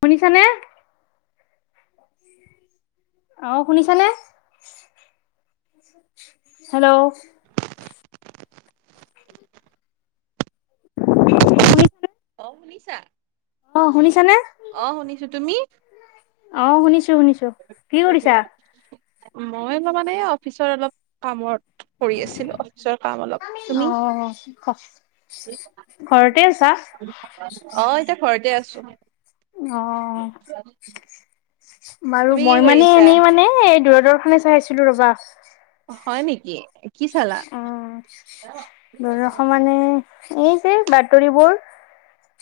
শুনিছানে অ শুনিছানে? হেল্ল' শুনিছা অ শুনিছা? অ শুনিছানে অ শুনিছো তুমি? অ শুনিছোঁ শুনিছোঁ কি কৰিছা? মই অলপ মানে অফিচৰ অলপ কামত কৰি আছিলো অফিচৰ কাম অলপ অ তুমি ঘৰতে আছা? অ এতিয়া ঘৰতে আছো অহ বাৰু তুমি কি মই মানে কৰিছা? এনেই মানে দূৰদৰ্শনে চাইছিলো ৰবা হয় নেকি? কি চালা? উম দূৰদৰ্শন মানে এ যে বাতৰিবোৰ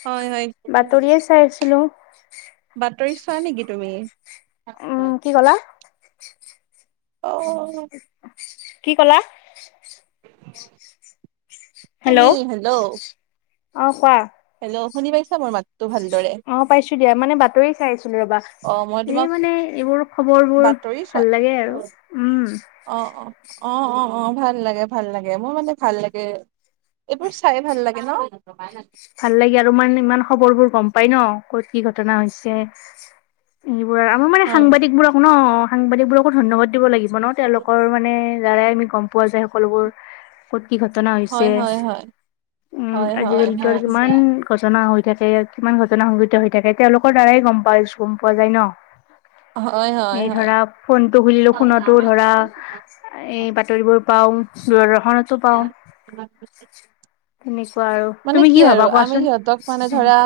হয় হয়। বাতৰিয়ে চাইছিলো [inaudible] বাতৰি চোৱা নেকি তুমি উম কি ক'লা? অ কি কলা। [inaudible] হেল্ল' তুমি হেল্ল' অ কোৱা হেল্ল' শুনি পাইছা মোৰ মাতটো ভালদৰে‌ অ পাইছো দিয়া মানে বাতৰি চাই আছিলো ৰবা। অ মই এই তোমাক মানে এইবোৰ খবৰ বোৰ বাতৰি চোৱা ভাল লাগে আৰু উম, অ অ অ অ অ ভাল লাগে ভাল লাগে মোৰ মানে ভাল লাগে। এইবোৰ চাই ভাল লাগে ন। ভাল লাগে আৰু মান ইমান খবৰ বোৰ গম পাই ন ক'ত কি ঘটনা হৈছে। যিবোৰ মই মানে হয় সাংবাদিকবোৰক ন সাংবাদিকবোৰকো ধন্যবাদ দিব লাগিব ন তেওঁলোকৰ মানে দাৰাই আমি গম, পোৱা যায় সকলোবোৰ কত কি ঘটনা হৈছে হয় হয় হয়। উম হয় হয় আজিকালি। হয় আচ্ছা। ঘটনা হৈ থাকে কিমান ঘটনা সংঘটিত হৈ থাকে তেওঁলোকৰ দ্বাৰাই গম পাই গম পোৱা যায় ন। হয় হয় এই হয় ধৰা ফোনটো খুলিলো ফোনতো ধৰা। এই বাতৰিবোৰ পাও দূৰদৰ্শনতো পাও। তেনেকুৱা আৰু মানে কি আৰু ভাবা আমি কোৱাচোন সিহঁতক মানে উম ধৰা।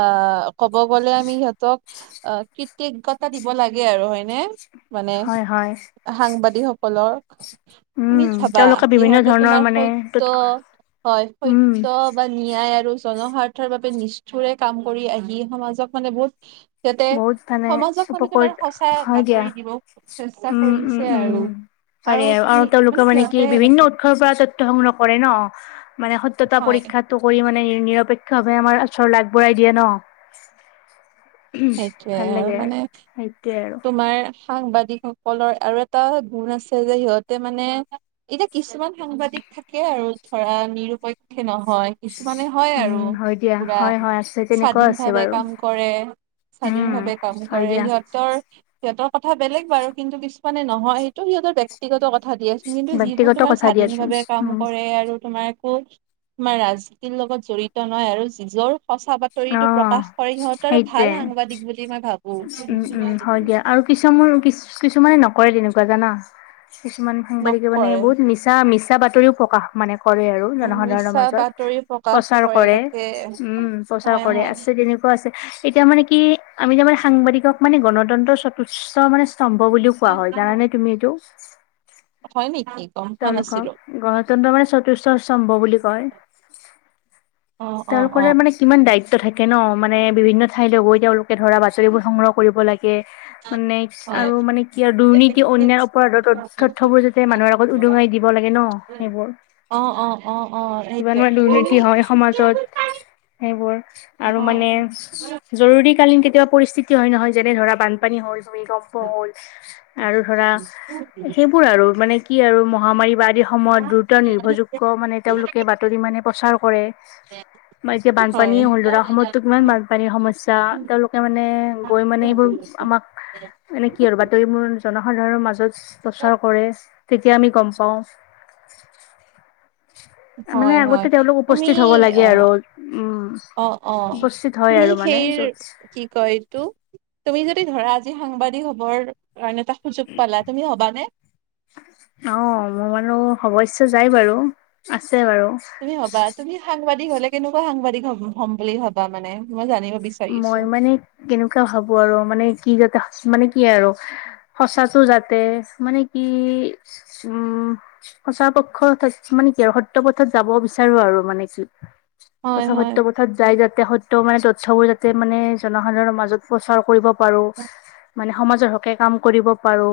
আহ ক'ব গলে আমি সিহঁতক অ কৃতজ্ঞতা দিব লাগে আৰু হয়নে। মানে হয় হয় সাংবাদিকসকলৰ, উম, তুমি চাবা তেওঁলোকে বিভিন্ন সহঁতে ধৰণৰ তোমাৰ মানে তত সত্য হয় স উম, ত্য বা নিয়ায় আৰু জনস্বাৰ্থৰ বাবে নিষ্ঠুৰে কাম কৰি আহি সমাজক মানে বহুত, যাতে বহুত মানে সমাজক মানে তোমাৰ উপকৃত সঁচা হয় দিয়া। বাতৰি দিব চেষ্টা উম, উম, কৰিছে উম। আৰু পাৰে আৰু আৰু তেওঁলোকে মানে কি বিভিন্ন পৰা তথ্য সংগ্ৰহ কৰে ন মানে সত্যতাৰ হয় পৰীক্ষাত, তো কৰি মানে নিৰপেক্ষ ভাৱে আমাৰ ওচৰ আগবঢ়াই দিয়ে ন। সেইটোৱে ভাল আৰু লাগে মানে সেইটোৱে আৰু তোমাৰ সাংবাদিক সকলৰ আৰু এটা গুণ আছে যে সিহঁতে মানে, এতিয়া কিছুমান সাংবাদিক থাকে আৰু ধৰা নিৰপেক্ষ নহয়। কিছুমানে হয় আৰু উম, হয় দিয়া পুৰা হয়, হয় আছে তেনেকুৱা স্বাধীন আছে ভাৱে বাৰু কাম কৰে। স্বাধীন উম। ভাৱে কাম হয় কৰে দিয়া সিহঁতৰ। সিহঁতৰ কথা বেলেগ বাৰু কিন্তু কিছুমানে নহয় সেইটো সিহঁতৰ ব্যক্তি ব্যক্তিগত কথা দিয়া আছিল কিন্তু যিবোৰ ব্যক্তিগত তোমাৰ কথা স্বাধীন দিয়াচোন ভাৱে কাম উম, কৰে আৰু তোমাৰ একো তোমাৰ ৰাজনীতিৰ লগত জড়িত নহয় আৰু যিজৰ সঁচা বাতৰিতটো অ'। প্ৰকাশ কৰে সিহঁতৰ আৰু ভাল সেইটোৱে সাংবাদিক বুলি মই ভাবোঁ। উম উম হয় দিয়া আৰু কিছুমান কি কিছুমানে নকৰে তেনেকুৱা জানা কিছুমান সাংবাদিকে মানে নকৰে বহুত মিছা মিছা বাতৰিও প্ৰকাশ মানে কৰে আৰু অ, জনসাধাৰণৰ মিছা মাজত বাতৰি প্ৰকাশ প্ৰচাৰ কৰে তাকে উম প্ৰচাৰ হয় কৰে হয় আছে তেনেকুৱা আছে এতিয়া মানে কি আমি তাৰ মানে সাংবাদিকক মানে গণতন্ত্ৰৰ সতুষ মানে স্তম্ভ বুলিও কোৱা হয় জানে তুমি এইটো হয় নেকি। গম পোৱা নাছিলো তেওঁলোকক গণতন্ত্ৰ মানে চতুৰ্থ স্তম্ভ বুলি কয়। অ অ, তেওঁলোকৰে মানে কিমান দায়িত্ব থাকে ন মানে বিভিন্ন ঠাইলৈ গৈ তেওঁলোকে ধৰা বাতৰিবোৰ সংগ্ৰহ কৰিব লাগে। মানে হয় আৰু মানে কি আৰু দুৰ্নীতি অন্যায় অপৰাধৰ তথ্যবোৰ যাতে মানুহৰ, আগত উদঙাই দিব লাগে ন সেইবোৰ অ অ অ অ কিমান সেইটো মানে তুমি দুৰ্নীতি হয় সমাজত সেইবোৰ আৰু মানে হয় জৰুৰীকালীন কেতিয়াবা পৰিস্থিতি হয় নহয় যেনে ধৰা বান পানী হল তুমি গম্প হ'ল আৰু ধৰা সেইবোৰ আৰু মানে। কি আৰু মহামাৰী বা আদিৰ সময়ত দ্ৰুত নিৰ্ভৰযোগ্য মানে তেওঁলোকে বাতৰি মানে প্ৰচাৰ কৰে [unintelligible] বা এতিয়া হয় বানপানীয়ে হ'ল ধৰা অসমতো কিমান বানপানীৰ সমস্যা তেওঁলোকে মানে গৈ মানে এইবোৰ আমাৰ এনে কি আৰু বাতৰি মোৰ জনসাধাৰণৰ মাজত প্ৰচাৰ কৰে। তেতিয়া আমি গম পাওঁ, [inaudible] মানে হয় আগতে তেওঁলোক তুমি উপস্থিত হ'ব লাগে অ আৰু উম অ অ উপস্থিত হয় তুমি আৰু মানে সেই য'ত কি কয় তো তুমি যদি ধৰা আজি সাংবাদিক হবৰ কাৰণে এটা সুযোগ পালা তুমি হবানে? অ মোৰ বাৰু হ'ব ইচ্ছা যাই বাৰু আছে বাৰু তুমি ভবা তুমি সাংবাদিক হলে কেনেকুৱা সাংবাদিক হ হ'ম বুলি ভবা মানে মই জানিব বিচাৰো মই মানে কেনেকুৱা ভাবো আৰু মানে কি যাতে মানে কি আৰু সঁচাটো যাতে মানে কি উম সঁচা পক্ষ মানে কি সত্য পথত যাব বিচাৰো আৰু মানে কি হয় তথ হয় সত্য পথত যাই যাতে সত্য মানে তথ্যবোৰ যাতে মানে জনসাধাৰণৰ মাজত প্ৰচাৰ কৰিব পাৰো মানে সমাজৰ হকে কাম কৰিব পাৰো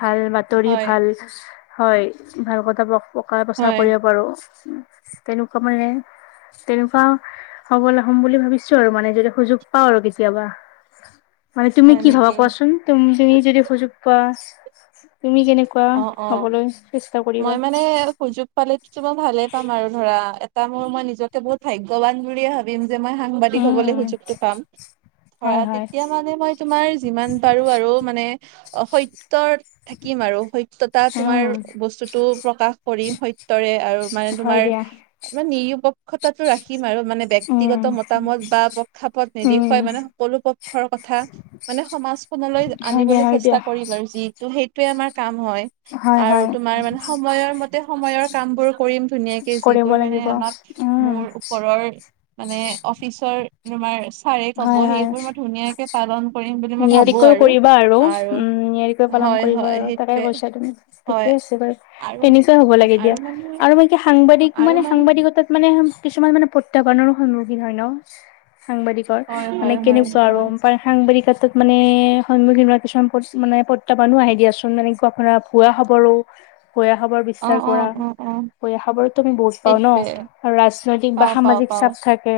ভাল তৰি হয় ভাল হয় ভাল কথা প্ৰচাৰ হয় কৰিব পাৰো তেনেকুৱা মানে তেনেকুৱা সবল হম বুলি ভাবিছো। আৰু মানে যদি সুযোগ পাওঁ আৰু কেতিয়াবা মানে তুমি হয় কি ভাবা নেকি কোৱাচোন? তুম তুমি যদি সুযোগ পোৱা তুমি কেনেকুৱা অ অ হ'বলৈ চেষ্টা কৰিবা মই মানে সুযোগ পালে মই ভালে পাম আৰু ধৰা এটা মোৰ মই নিজকে বহুত ভাগ্যবান বুলিয়ে ভাবো ভাবিম যে মই সাংবাদিক হ'বলৈ উম সুযোগটো পাম ধৰা হয় হয় তেতিয়া মানে মই, তোমাৰ যিমান পাৰো আৰু মানে অ স সত্যত থাকিম আৰু সত্যতা তোমাৰ উম বস্তুটো প্ৰকাশ কৰিম সত্যৰে আৰু মানে হয় তোমাৰ দিয়া মানে নিৰপেক্ষতাটো ৰাখিম আৰু মানে উম ব্যক্তিগত মতামত বা প্ৰক্ষাপত উম নেদেখুৱাই মানে সকলো পক্ষৰ কথা মানে সমাজ খনলৈ হয় দিয়া আনিবলৈ হয় দিয়া চেষ্টা কৰিম আৰু যি ত' সেইটোয়ে আমাৰ কাম হয়। হয় হয়। আৰু তোমাৰ মানে সময়ৰ মতে সময়ৰ কাম বোৰ কৰিম ধুনীয়াকে কৰিব যিবোৰ মানে লাগিব আমাক উম মোৰ ওপৰৰ মানে অফিচৰ তোমাৰ ছাৰে কব হয় হয় সেইবোৰ মই ধুনীয়াকে পালন কৰিম বুলি মই ভাবো নিয়াৰিকৈ আৰু কৰিবা আৰু উম নিয়াৰিকৈ পালন হয় কৰিবা হয় আৰু তাকে সেইটোৱে কৈছা তুমি হয় ঠিকে আছে বাৰু আৰু তেনেকুৱা হ'ব লাগে আৰু দিয়া মানে আৰু মোক কি সাংবাদিক মানে সাংবাদিকতাত মানে কিছুমান মানে প্ৰত্যাহ্বানৰো সন্মুখীন হয় ন সাংবাদিকৰ হয় মানে হয় হয় কেনেকুৱা আৰু হয় সাংবাদিক ত মানে সন্মুখীন হোৱা কিছুমান মানে প্ৰত্যাহ্বানো আহে দিয়াচোন মানে কৰবাৰ পৰা ভুৱা খবৰো বেয়া খবৰ অ বিস্তাৰ অ কৰা। অ অ বেয়া খবৰতো আমি বহুত পাওঁ ন সেইটোৱে আৰু ৰাজনৈতিক বা পাও পাও সামাজিক পাও চাপ থাকে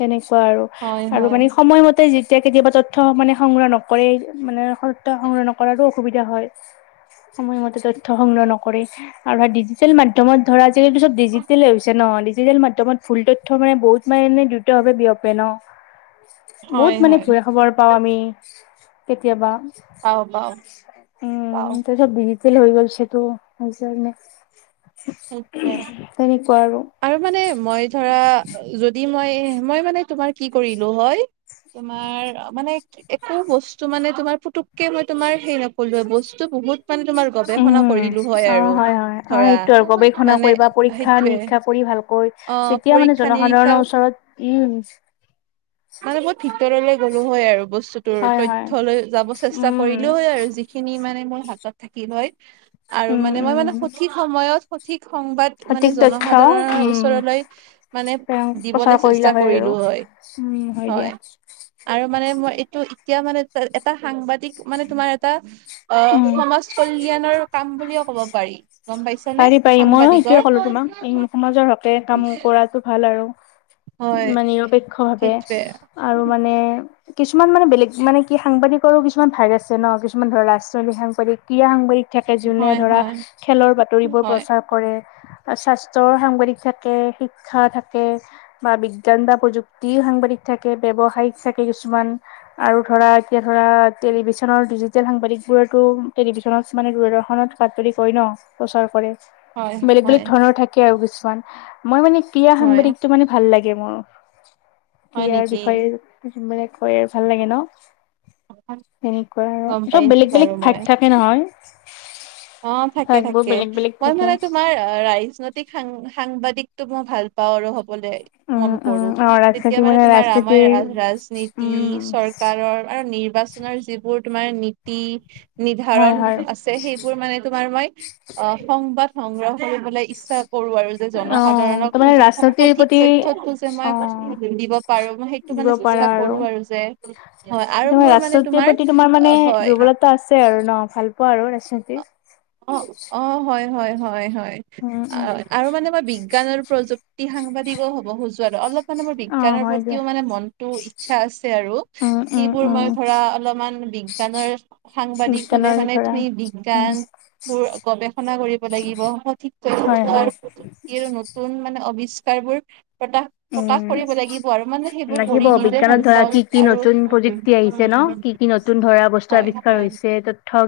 তেনেকুৱা আৰু হয় আৰু হয় মানে সময়মতে যেতিয়া কেতিয়াবা তথ্য মানে সংগ্ৰহ নকৰেই মানে সত্য সংগ্ৰহ নকৰাতো অসুবিধা হয় সময় মতে তথ্য সংগ্ৰহ নকৰে আৰু ছচিয়েল মাধ্যমত ধৰা আজিকালিটো চব ডিজিটেল হৈছে ন ডিজিটেল মাধ্যমত ভুল তথ্য মানে বহুত মানে দ্ৰুত ভাৱে বিয়পে ন বহুত হয় মানে হয় ভুৱা খবৰ পাওঁ আমি কেতিয়াবা পাও পাও পাও ওমম চব ডিজিটেল হৈ গৈছেটো সেইকাৰণে সেইটোৱে তেনেকুৱা আৰু আৰু মানে মই ধৰা যদি মই মই মানে তোমাৰ কি কৰিলো হয় তোমাৰ মানে একো বস্তু মানে তোমাৰ পুতুককে মই তোমাৰ হেৰি নকলোৱেই বস্তু বহুত। মানে তোমাৰ গৱেষণা উম কৰিলো হয় অ আৰু হয় অ ধৰা সেইটো আৰু গৱেষণা মানে কৰিবা পৰীক্ষা সেইটোৱে। নিৰীক্ষা কৰি ভালকৈ অ তেতিয়া মানে পৰীক্ষা নিৰীক্ষা জনসাধাৰণৰ ওচৰত উম, মানে মই ভিতৰলে গ'লো হয় আৰু বস্তুটোৰ হয় হয় তথ্য লৈ যাব চেষ্টা উম কৰিলোঁ হয় আৰু যি খিনি মানে মোৰ হাতত থাকিল হয় আৰু উম মানে মই মানে উম সঠিক সময়ত সঠিক সংবাদ সঠিক মানে তথ্য জনসাধাৰণৰ উম ওচৰলৈ মানে প্ৰেৰণ প্ৰচাৰ দিবলৈ কৰিলা চেষ্টা হয় আৰু কৰিলো হয় উম, হয় দিয়া। আৰু মানে মই এইটো এতিয়া মানে এটা সাংবাদিক মানে তোমাৰ এটা অ, উম সমাজ কল্যাণৰ কাম বুলিও কব পাৰি গম পাইছানে পাৰি পাৰি ময়ো সেইটোয়ে সাংবাদিকৰ। ক'লো তোমাক উম সমাজৰ হকে কাম কৰাটো ভাল আৰু হয় মানে নিৰপেক্ষ ভাৱে সেইটোৱে আৰু মানে কিছুমান মানে বেলেগ মানে কি সাংবাদিকৰো কিছুমান ভাগ আছে ন' কিছুমান ধৰা ৰাজনৈতিক সাংবাদিক ক্ৰীড়া সাংবাদিক থাকে। যোনে হয় ধৰা হয় খেলৰ বাতৰিবোৰ হয় প্ৰচাৰ কৰে। স্বাস্থ্যৰ সাংবাদিক থাকে, শিক্ষা থাকে, বা বিজ্ঞান বা প্ৰযুক্তি সাংবাদিক থাকে, ব্যৱসায়িক থাকে কিছুমান। আৰু ধৰা এতিয়া ধৰা টেলিভিশ্যনৰ ডিজিটেল সাংবাদিক বোৰটো টেলিভিশ্যনত মানে বাতৰি কৰে ন' প্ৰচাৰ কৰে হয় বেলেগ-বেলেগ হয় ধৰণৰ থাকে। থাকে আৰু কিছুমান মই মানে ক্ৰীড়া হয় সাংবাদিকটো মানে ভাল লাগে মোৰ। হয় ক্ৰীয়াৰ নেকি বিষয়ে মানে কয় ভাল লাগে ন। সেনেকুৱা গম আৰু চব পাইছো বাৰু বেলেগ-বেলেগ মই ভাগ থাকে নহয়। অ, ভাগবোৰ থাকে-থাকে বেলেগ বেলেগ মই থাকে মানে তোমাৰ ৰাজনৈতিক সাংবাদিকটো মই ভাল আৰু হ'বলে উম মন উম কৰোঁ। অ তেতিয়া ৰাজনীতি মানে তোমাৰ ৰাজনীতিৰ ৰাময়ণ, ৰাজনীতি উম চৰকাৰৰ আৰু নিৰ্বাচন। আপোনাৰ যিবোৰ তোমাৰ নীতি নিৰ্ধাৰণ হয় হয় আছে। সেই বোৰ মানে তোমাৰ মই অ' সংবাদ সংগ্ৰহ কৰিবলৈ ইচ্ছা। কৰো আৰু যে অ জনসাধাৰণক তাৰমানে ৰাজনীতিৰ সঠিক প্ৰতি তথ্যতো যে অ মই দিব পাৰো মই। দিব পাৰা চেষ্টা কৰো আৰু যে হয়, আৰু তোমাৰ মোৰ মানে ৰাজনীতিৰ তোমাৰ প্ৰতি মানে হয়। দুৰ্বলতা আছে আৰু ন' ভাল পোৱা আৰু ৰাজনীতি। অ'হ, অ'হ, হয়-হয়-হয়-হয় উম উম আৰু মানে বিজ্ঞান আৰু প্ৰযুক্তি সাংবাদিকো হ'ব খোজো আৰু অলপ মানে মোৰ অ বিজ্ঞানৰ হয় দিয়া প্ৰতিও মানে মনটো ইচ্ছা আছে আৰু। উম উম সেইবোৰ উম মই ধৰা অলপমান বিজ্ঞানৰ সাংবাদিক হলে বিজ্ঞানৰে মানে ধৰা তুমি উম বিজ্ঞানবোৰ গৱেষণা কৰিব লাগিব সঠিক হয় হয় তথ্য নতুন মানে আৱিষ্কাৰবোৰ প্ৰকাশ-প্ৰকাশ উম কৰিব লাগিব আৰু মানে সেইবোৰ লাগিব কৰি নিজেই বিজ্ঞানত ভাল ধৰা পাওঁ কি কি নতুন প্ৰযুক্তি আহিছে ন আৰু। কি কি নতুন ধৰা বস্তু হয় আৱিষ্কাৰ হয় হৈছে।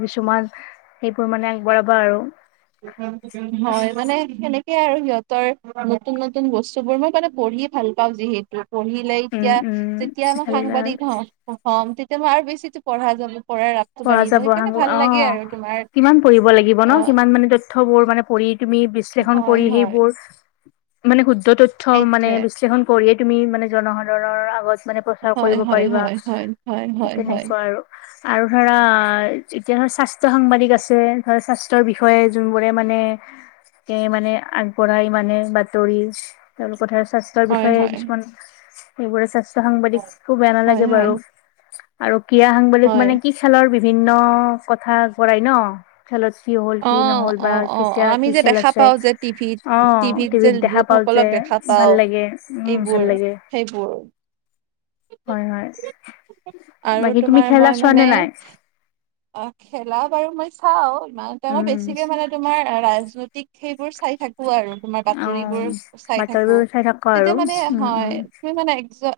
কিছুমান সেইবোৰ মানে আগবঢ়াবা আৰু। হয়, মানে সেনেকে আৰু। নতুন-নতুন বস্তু বোৰ মই মানে পঢ়ি ভাল পাওঁ যিহেতু। পঢ়িলে উম এতিয়া উম যেতিয়া মই ভাল সাংবাদিক হম। হম তেতিয়া মই আৰু বেছিতো পঢ়া যাব পৰা পঢ়া যাব সাঙুৰ অ' কিমান পঢ়িব লাগিব অ ন' কিমান মানে তথ্য, থ্য বোৰ মানে পঢ় তুমি বিশ্লেষণ হয় কৰি হয় সেইবোৰ মানে শুদ্ধ ত থ্য মানে সেইটোৱে বিশ্লেষণ কৰিয়েই তুমি মানে জনসাধাৰণৰ আগত। মানে প্ৰচাৰ হয় কৰিব হয় পাৰিবা হয় হয় হয় হয় হয় তেনেকুৱা আৰু আৰু। ধৰা এতিয়া ধৰ স্বাস্থ্য সাংবাদিক আছে। ধৰা স্বাস্থ্যৰ বিষয়ে যোনবোৰে মানে কে মানে আগবঢ়াই মানে বাতৰি। তেওঁলোকৰ ধৰ স্বাস্থ্যৰ হয় বিষয়ে হয় কিছুমান সেইবোৰে স্বাস্থ্যৰ সাংবাদিক খু বেয়া হয় নালাগে হয় বাৰু আৰু ক্ৰীড়া সাংবাদিক হয় মানে। কি খেলৰ বিভিন্ন কথা কৰাই ন। খেল কি হ'ল অ কি নহ'ল অ বা অ অ আমি কি যে খেল দেখা আছে। পাওঁ যে টিভিত অ' যে টিভিত দেখা। পাল লোকসকলক যে দেখা পাওঁ ভাল লাগে, উম এইবোৰ ভাল লাগে। [unintelligible] হয়, হয়। আৰু বাকী তুমি তোমাৰ খেলা মই চোৱা মানে নে নাই অ' খেলা বাৰু মই চাও। ইমান তেওঁ মই উম বেছিকে মানে, তোমাৰ ৰাজনৈতিক সেইবোৰ চাই থাকো আৰু তোমাৰ অ বাতৰিবোৰ চাই থাকো। বাতৰিবোৰ চাই থাকা তেতিয়া আৰু মানে উম হয়, উম তুমি মানে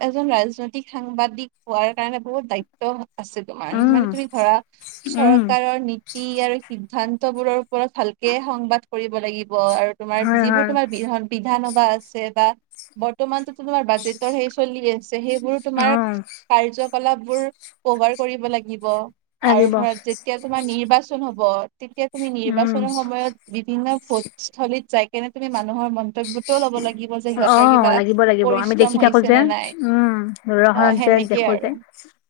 এজন ৰাজনৈতিক, সাংবাদিক হোৱাৰ কাৰণে বহুত দায়ি আছে তোমাৰ, মানে উম তুমি ধৰা উম চৰকাৰৰ আৰু সিদ্ধান্ত বোৰৰ ওপৰত ভালকে সংবাদ কৰিব লাগিব আৰু তোমাৰ হয় যিবোৰ হয় তোমাৰ বিহৰ বিধানসভা আছে বা বৰ্তমানতটো তোমাৰ বাজেটৰ সে চলি আছে, সেই মোৰ তোমাৰ, অ কাৰ্যকলাপ বোৰ কভাৰ কৰিব লাগিব, আৰু লাগিব ধৰা যেতিয়া তোমাৰ নিৰ্বাচন হব, তেতিয়া তুমি উম নিৰ্বাচনৰ সময়ত বিভিন্ন ফোটস্থলীত যাই কেনে তুমি মানুহৰ মন কৰ্তব্যতও ল'ব লাগিব যে, অ সিহঁতৰ কিবা লাগিব লাগিব পৰিশ্ৰম হৈছে নে নাই? অ দৰ্শনত যে সেনেকে দেখো আৰু যে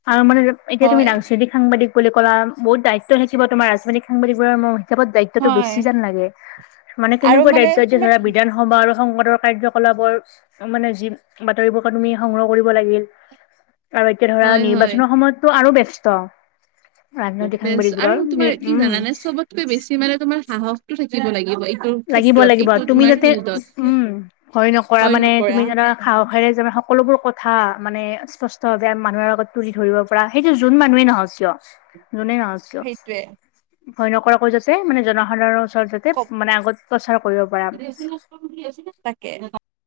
আৰু মানে এতিয়া তুমি হয় ডাংসৃতিক সাংবাদিক বুলি ক'লা, বহুত দায়িত্ব থাকিব তোমাৰ। ৰাজজনিক সাংবাদিকবোৰৰ মই হিচাপত দায়িত্বতটো হয় বেছি যেন লাগে? মানে আৰু কেনেকুৱা মানে দায়িত্ব যে তোমাৰ ধৰা হ'ব আৰু সংবাদৰ কাৰ্যকলাপৰ মানে যি বাতৰিবোৰ তুমি সংগ্ৰহ কৰিব লাগিল। আৰু এতিয়া ধৰা হয় হয় নিৰ্বাচনৰ সময়তটো আৰু ব্যস্ত। ৰাজনৈতিক সাংবাদিক বোৰৰ, উম। কৈ বেছি মানে তোমাৰ সাহসতটো থাকিব লাগিব। এইটোৰ লাগিব ক্ষেত্ৰত লাগিব, এইটো তুমি তোমাৰ যাতে ফিল্ডত উম ভয় নকৰা, হয় মানে নকৰা তুমি জানা খাহখেৰে যে সকলোবোৰ কথা মানে স্পষ্ট, যে মানুহৰ আগত তুলি ধৰিব পৰা, সেইটো যোন মানুহে নহও চিয়। যোনে নহওঁক চিয়। সেইটোৱে ভয় নকৰাকৈ যাতে মানে জনসাধাৰণৰ ওচৰত যাতে, কপ মানে আগত প্ৰচাৰ কৰিব পাৰা। [unintelligible] তাকে